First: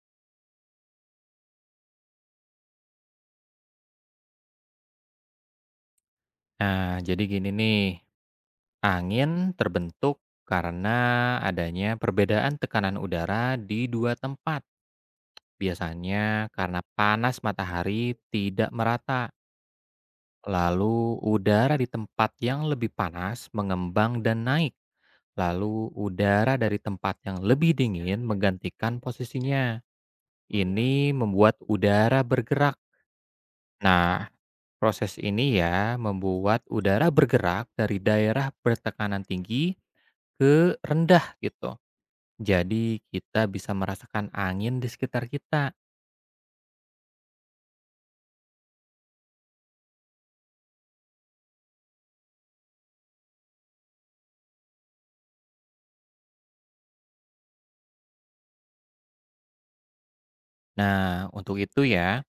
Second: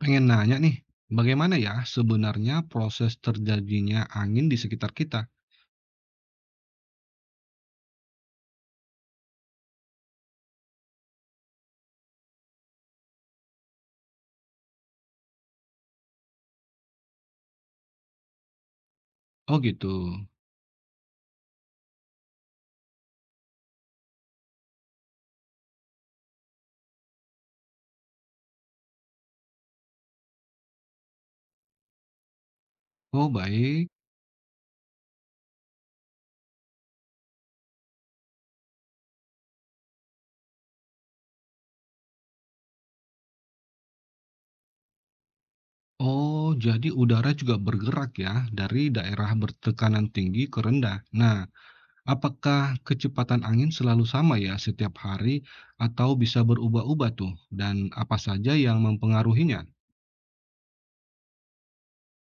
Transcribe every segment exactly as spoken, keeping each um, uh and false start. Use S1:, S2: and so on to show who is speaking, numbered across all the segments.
S1: Pengen nanya nih, bagaimana ya sebenarnya proses terjadinya angin di sekitar kita?
S2: Nah, jadi gini nih, angin terbentuk karena adanya perbedaan tekanan udara di dua tempat. Biasanya karena panas matahari tidak merata,
S1: Oh gitu.
S2: lalu udara di tempat yang lebih panas mengembang dan naik. Lalu udara dari tempat yang lebih dingin menggantikan posisinya. Ini membuat udara bergerak.
S1: Oh baik.
S2: Nah, proses ini ya membuat udara bergerak dari daerah bertekanan tinggi ke rendah gitu. Jadi kita bisa merasakan angin di sekitar kita.
S1: Oh, jadi udara juga bergerak ya dari daerah bertekanan tinggi ke rendah. Nah, apakah kecepatan angin selalu sama ya setiap hari atau bisa berubah-ubah tuh? Dan apa saja yang mempengaruhinya?
S2: Nah, untuk itu ya,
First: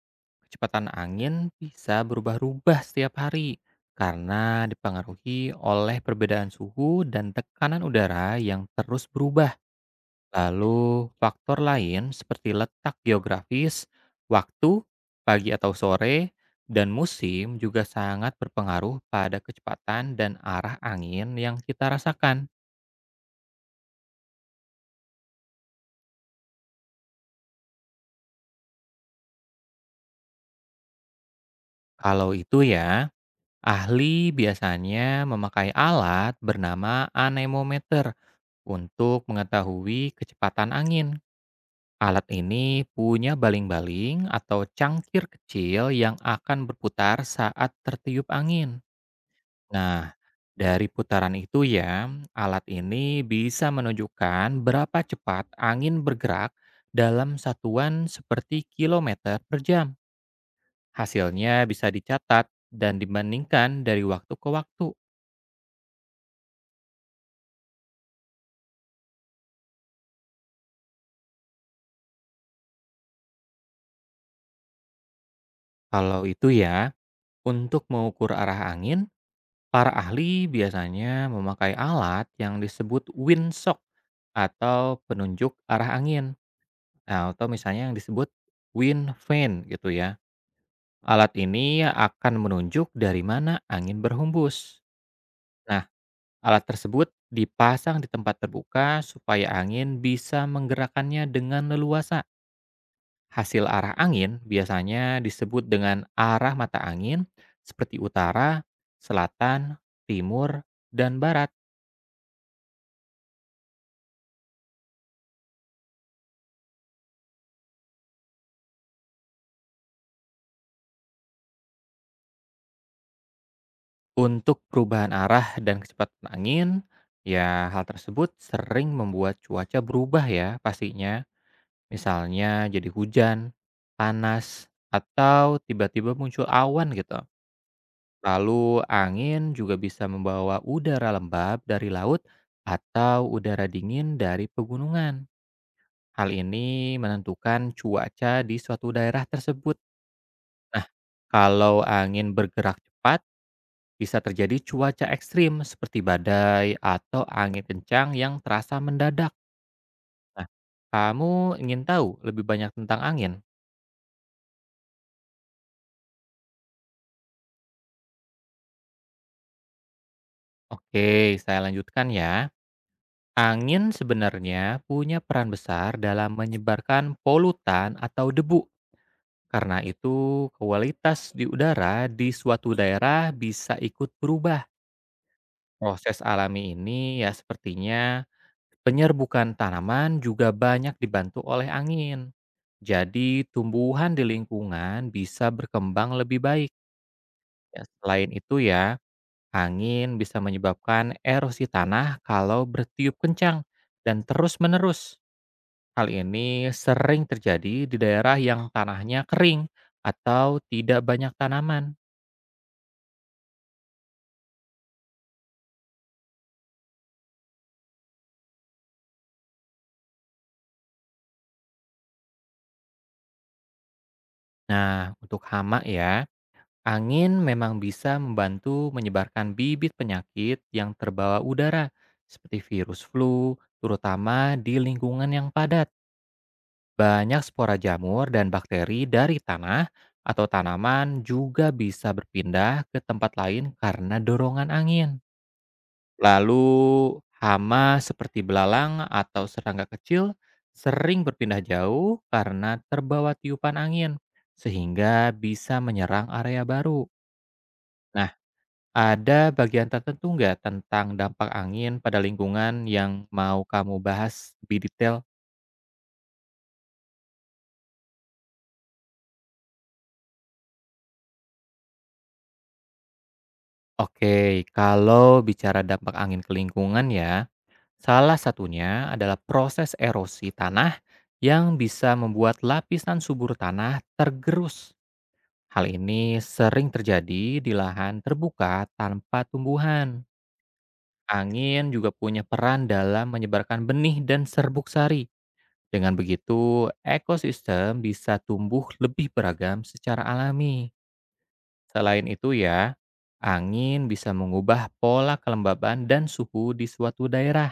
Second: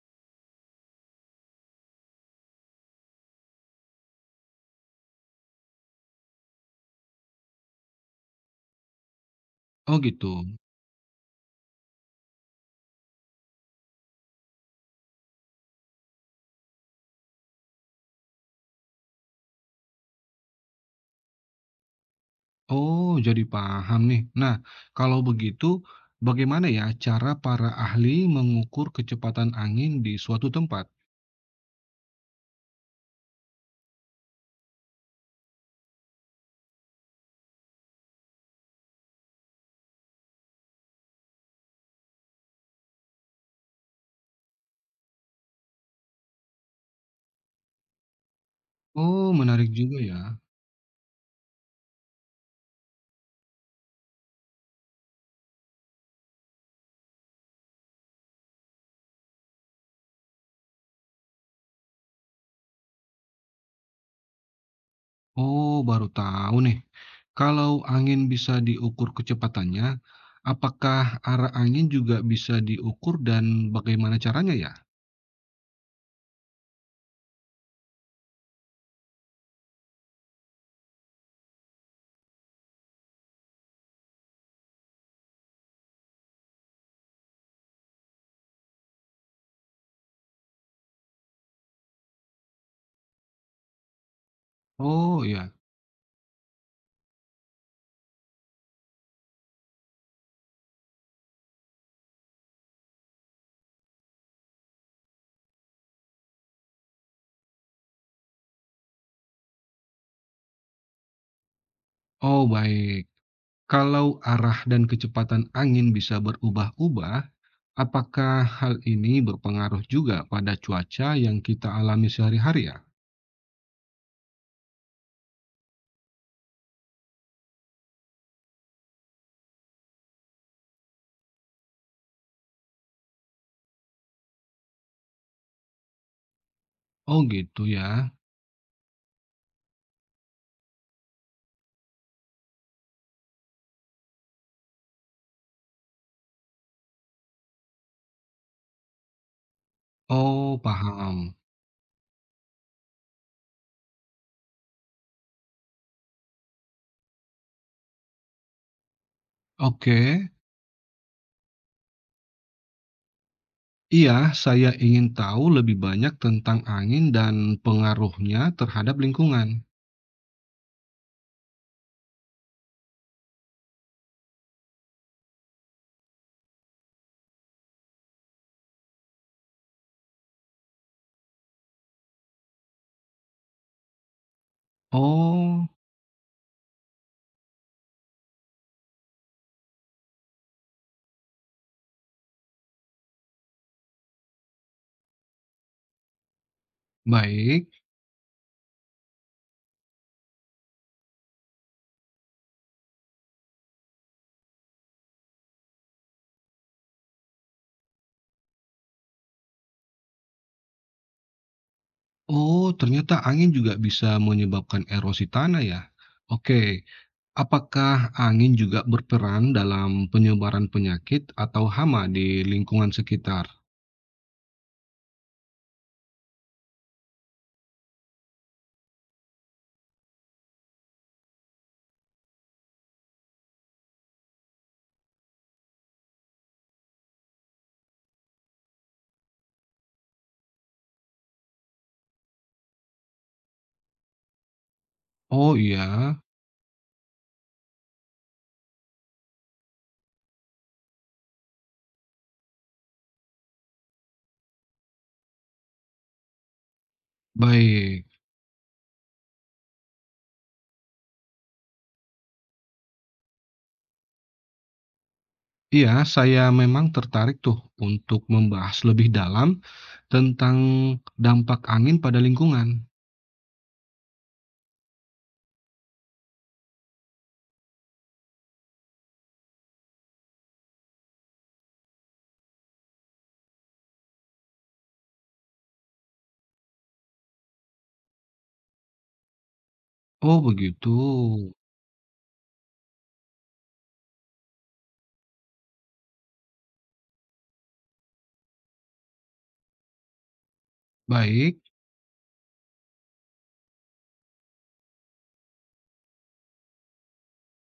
S2: kecepatan angin bisa berubah-ubah setiap hari karena dipengaruhi oleh perbedaan suhu dan tekanan udara yang terus berubah.
S1: Oh gitu.
S2: Lalu, faktor lain seperti letak geografis, waktu, pagi atau sore, dan musim juga sangat berpengaruh pada kecepatan dan arah angin yang kita rasakan.
S1: Oh, jadi paham nih. Nah, kalau begitu, bagaimana ya cara para ahli mengukur kecepatan angin di suatu tempat?
S2: Kalau itu ya, ahli biasanya memakai alat bernama anemometer untuk mengetahui kecepatan angin. Alat ini punya baling-baling atau cangkir kecil yang akan berputar saat tertiup angin.
S1: Oh, menarik juga
S2: Nah,
S1: ya.
S2: dari putaran itu ya, alat ini bisa menunjukkan berapa cepat angin bergerak dalam satuan seperti kilometer per jam. Hasilnya bisa dicatat dan dibandingkan dari waktu ke waktu.
S1: Oh, baru tahu nih. Kalau angin bisa diukur kecepatannya, apakah arah angin juga bisa diukur dan bagaimana caranya ya?
S2: Kalau itu ya, untuk mengukur arah angin, para ahli biasanya memakai alat yang disebut windsock atau penunjuk arah angin. Nah, atau misalnya yang disebut wind vane gitu ya. Alat ini akan menunjuk dari mana angin berhembus.
S1: Oh, iya.
S2: Nah, alat tersebut dipasang di tempat terbuka supaya angin bisa menggerakkannya dengan leluasa. Hasil arah angin biasanya disebut dengan arah mata angin seperti utara, selatan, timur, dan barat.
S1: Oh, baik. Kalau arah dan kecepatan angin bisa berubah-ubah, apakah hal ini berpengaruh juga pada cuaca yang kita alami sehari-hari ya?
S2: Untuk perubahan arah dan kecepatan angin, ya hal tersebut sering membuat cuaca berubah ya pastinya. Misalnya jadi hujan, panas, atau tiba-tiba muncul awan gitu.
S1: Oh gitu ya.
S2: Lalu angin juga bisa membawa udara lembab dari laut atau udara dingin dari pegunungan. Hal ini menentukan cuaca di suatu daerah tersebut.
S1: Oh
S2: Nah,
S1: paham.
S2: kalau angin bergerak cepat, bisa terjadi cuaca ekstrim seperti badai atau angin kencang yang terasa mendadak.
S1: Oke.
S2: Nah, kamu ingin tahu lebih banyak tentang angin?
S1: Iya, saya ingin tahu lebih banyak tentang angin dan pengaruhnya terhadap lingkungan.
S2: Oke, saya lanjutkan ya. Angin sebenarnya punya peran besar dalam menyebarkan polutan atau debu. Karena itu, kualitas di udara di suatu daerah bisa ikut berubah.
S1: Oh,
S2: Proses alami ini ya sepertinya penyerbukan tanaman juga banyak dibantu oleh angin. Jadi tumbuhan di lingkungan bisa berkembang lebih baik.
S1: baik.
S2: Ya, selain itu ya, angin bisa menyebabkan erosi tanah kalau bertiup kencang dan terus-menerus. Hal ini sering terjadi di daerah yang tanahnya kering atau tidak banyak tanaman.
S1: Oh, ternyata angin juga bisa menyebabkan erosi tanah ya. Oke. Apakah angin juga berperan dalam penyebaran penyakit atau hama di lingkungan sekitar?
S2: Nah, untuk hama ya, angin memang bisa membantu menyebarkan bibit penyakit yang terbawa udara, seperti virus flu, terutama di lingkungan yang padat. Banyak spora jamur dan bakteri dari tanah atau tanaman juga bisa berpindah ke tempat lain karena dorongan angin.
S1: Oh iya,
S2: Lalu, hama seperti belalang atau serangga kecil sering berpindah jauh karena terbawa tiupan angin, sehingga bisa menyerang area baru.
S1: baik.
S2: Nah, ada bagian tertentu nggak tentang dampak angin pada lingkungan yang mau kamu bahas lebih detail?
S1: Iya, saya memang tertarik tuh untuk membahas lebih dalam tentang dampak angin pada lingkungan.
S2: Oke, kalau bicara dampak angin ke lingkungan ya, salah satunya adalah proses erosi tanah yang bisa membuat lapisan subur tanah tergerus. Hal ini sering terjadi di lahan terbuka tanpa tumbuhan.
S1: Oh begitu.
S2: Angin juga punya peran dalam menyebarkan benih dan serbuk sari. Dengan begitu, ekosistem bisa tumbuh lebih beragam secara alami.
S1: Baik,
S2: Selain itu ya, angin bisa mengubah pola kelembaban dan suhu di suatu daerah.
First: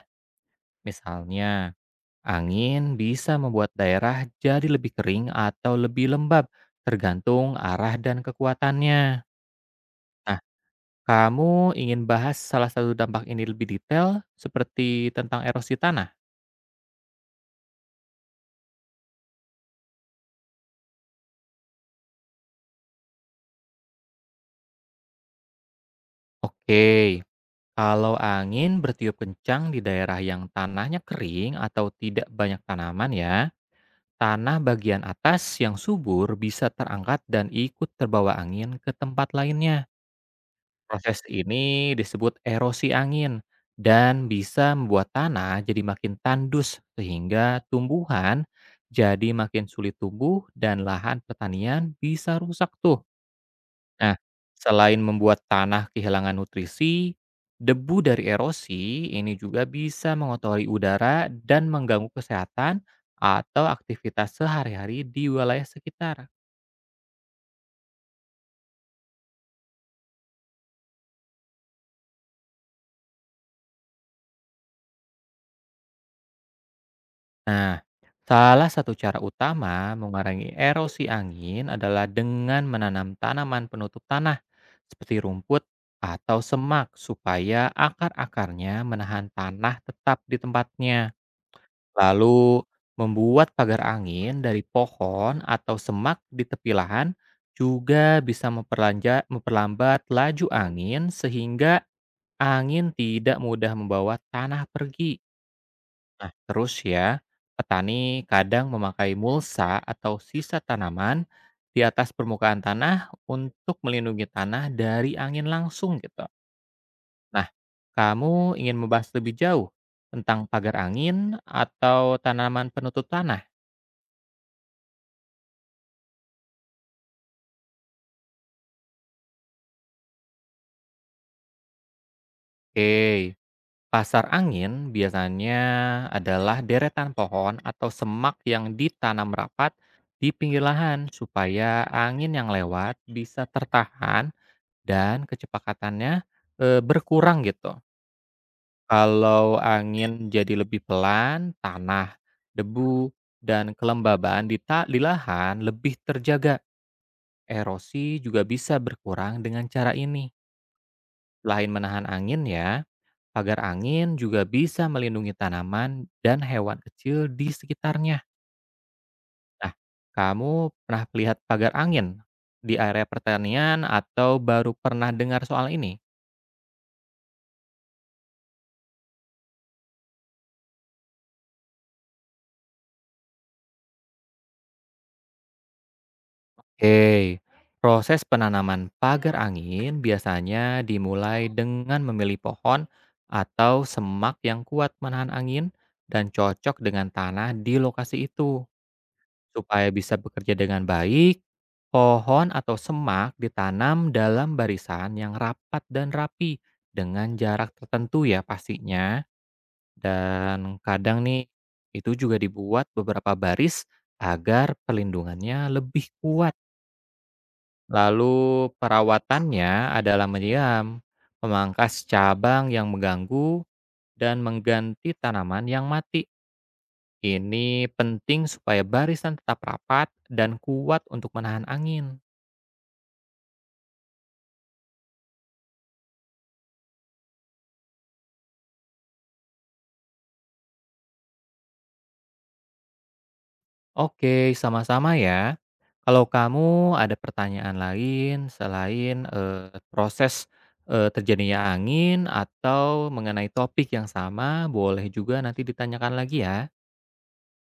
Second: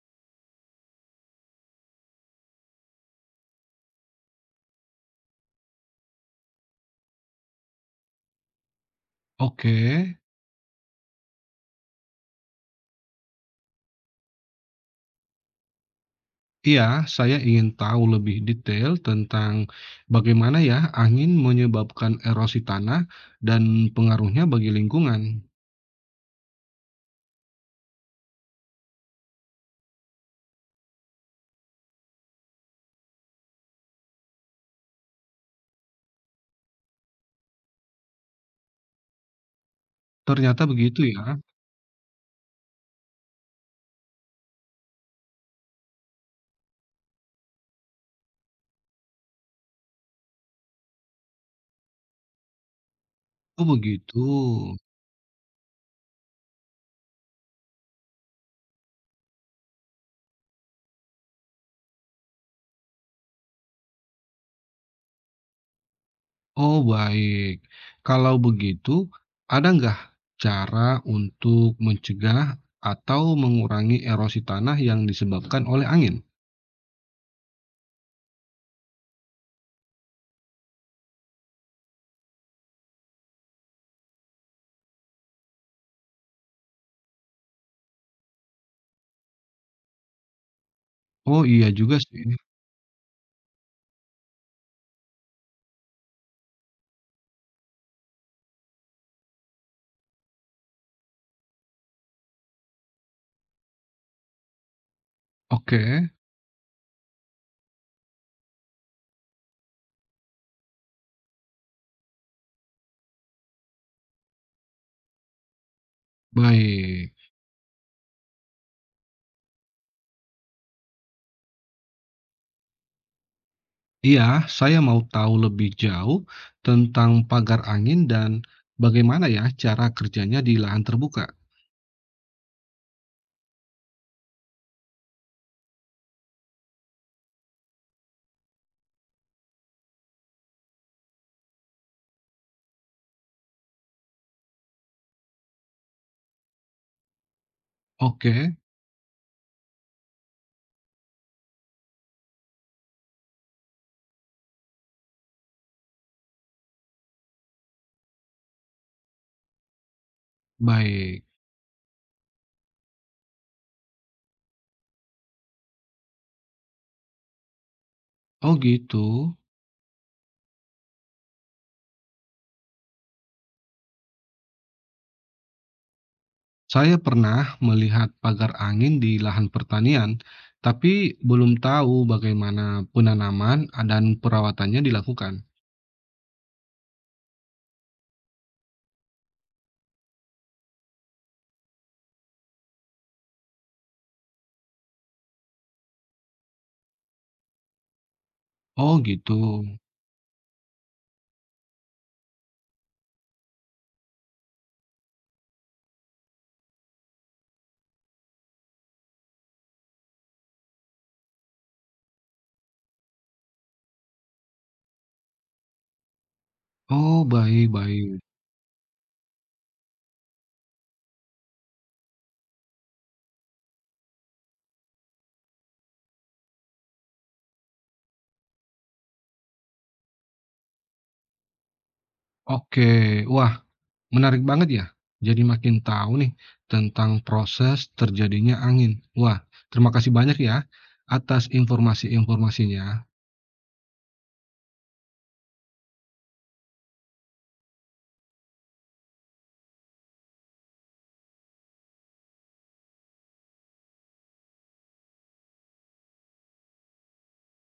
S2: Misalnya, angin bisa membuat daerah jadi lebih kering atau lebih lembab, tergantung arah dan kekuatannya.
S1: oke.
S2: Nah, kamu ingin bahas salah satu dampak ini lebih detail, seperti tentang erosi tanah?
S1: Iya, saya ingin tahu lebih detail tentang bagaimana ya angin menyebabkan erosi tanah dan pengaruhnya bagi lingkungan.
S2: Oke, kalau angin bertiup kencang di daerah yang tanahnya kering atau tidak banyak tanaman ya, tanah bagian atas yang subur bisa terangkat dan ikut terbawa angin ke tempat lainnya.
S1: Ternyata begitu ya.
S2: Proses ini disebut erosi angin dan bisa membuat tanah jadi makin tandus sehingga tumbuhan jadi makin sulit tumbuh dan lahan pertanian bisa rusak tuh.
S1: Oh
S2: Nah,
S1: begitu.
S2: selain membuat tanah kehilangan nutrisi, debu dari erosi ini juga bisa mengotori udara dan mengganggu kesehatan atau aktivitas sehari-hari di wilayah sekitar.
S1: Oh baik. Kalau begitu, ada nggak cara untuk mencegah atau mengurangi erosi tanah yang disebabkan Mhm. oleh angin?
S2: Nah, salah satu cara utama mengurangi erosi angin adalah dengan menanam tanaman penutup tanah seperti rumput atau semak supaya akar-akarnya menahan tanah tetap di tempatnya.
S1: Oh iya juga sih. Mhm.
S2: Lalu membuat pagar angin dari pohon atau semak di tepi lahan juga bisa memperlanja- memperlambat laju angin sehingga angin tidak mudah membawa tanah pergi.
S1: Oke,
S2: Nah, terus ya, petani kadang memakai mulsa atau sisa tanaman di atas permukaan tanah untuk melindungi tanah dari angin langsung gitu.
S1: baik.
S2: Nah, kamu ingin membahas lebih jauh tentang pagar angin atau tanaman penutup tanah?
S1: Iya, saya mau tahu lebih jauh tentang pagar angin dan bagaimana ya cara kerjanya di lahan terbuka.
S2: Oke, pasar angin biasanya adalah deretan pohon atau semak yang ditanam rapat di pinggir lahan supaya angin yang lewat bisa tertahan dan kecepatannya eh, berkurang gitu.
S1: Oke,
S2: Kalau angin jadi lebih pelan, tanah, debu, dan kelembaban di, ta- di lahan lebih terjaga. Erosi juga bisa berkurang dengan cara ini.
S1: baik.
S2: Selain menahan angin ya, pagar angin juga bisa melindungi tanaman dan hewan kecil di sekitarnya.
S1: Oh gitu.
S2: Nah, kamu pernah melihat pagar angin di area pertanian atau baru pernah dengar soal ini?
S1: Saya pernah melihat pagar angin di lahan pertanian, tapi belum tahu bagaimana penanaman dan perawatannya dilakukan.
S2: Oke, proses penanaman pagar angin biasanya dimulai dengan memilih pohon atau semak yang kuat menahan angin dan cocok dengan tanah di lokasi itu.
S1: Oh gitu.
S2: Supaya bisa bekerja dengan baik, pohon atau semak ditanam dalam barisan yang rapat dan rapi dengan jarak tertentu ya pastinya. Dan kadang nih itu juga dibuat beberapa baris agar pelindungannya lebih kuat.
S1: Oh baik-baik.
S2: Lalu perawatannya adalah menyiram, memangkas cabang yang mengganggu dan mengganti tanaman yang mati. Ini penting supaya barisan tetap rapat dan kuat untuk menahan angin.
S1: Oke, wah menarik banget ya. Jadi makin tahu nih tentang proses terjadinya angin. Wah, terima kasih banyak ya atas informasi-informasinya.
S2: Oke, sama-sama ya. Kalau kamu ada pertanyaan lain selain eh, proses eh, terjadinya angin atau mengenai topik yang sama, boleh juga nanti ditanyakan lagi ya.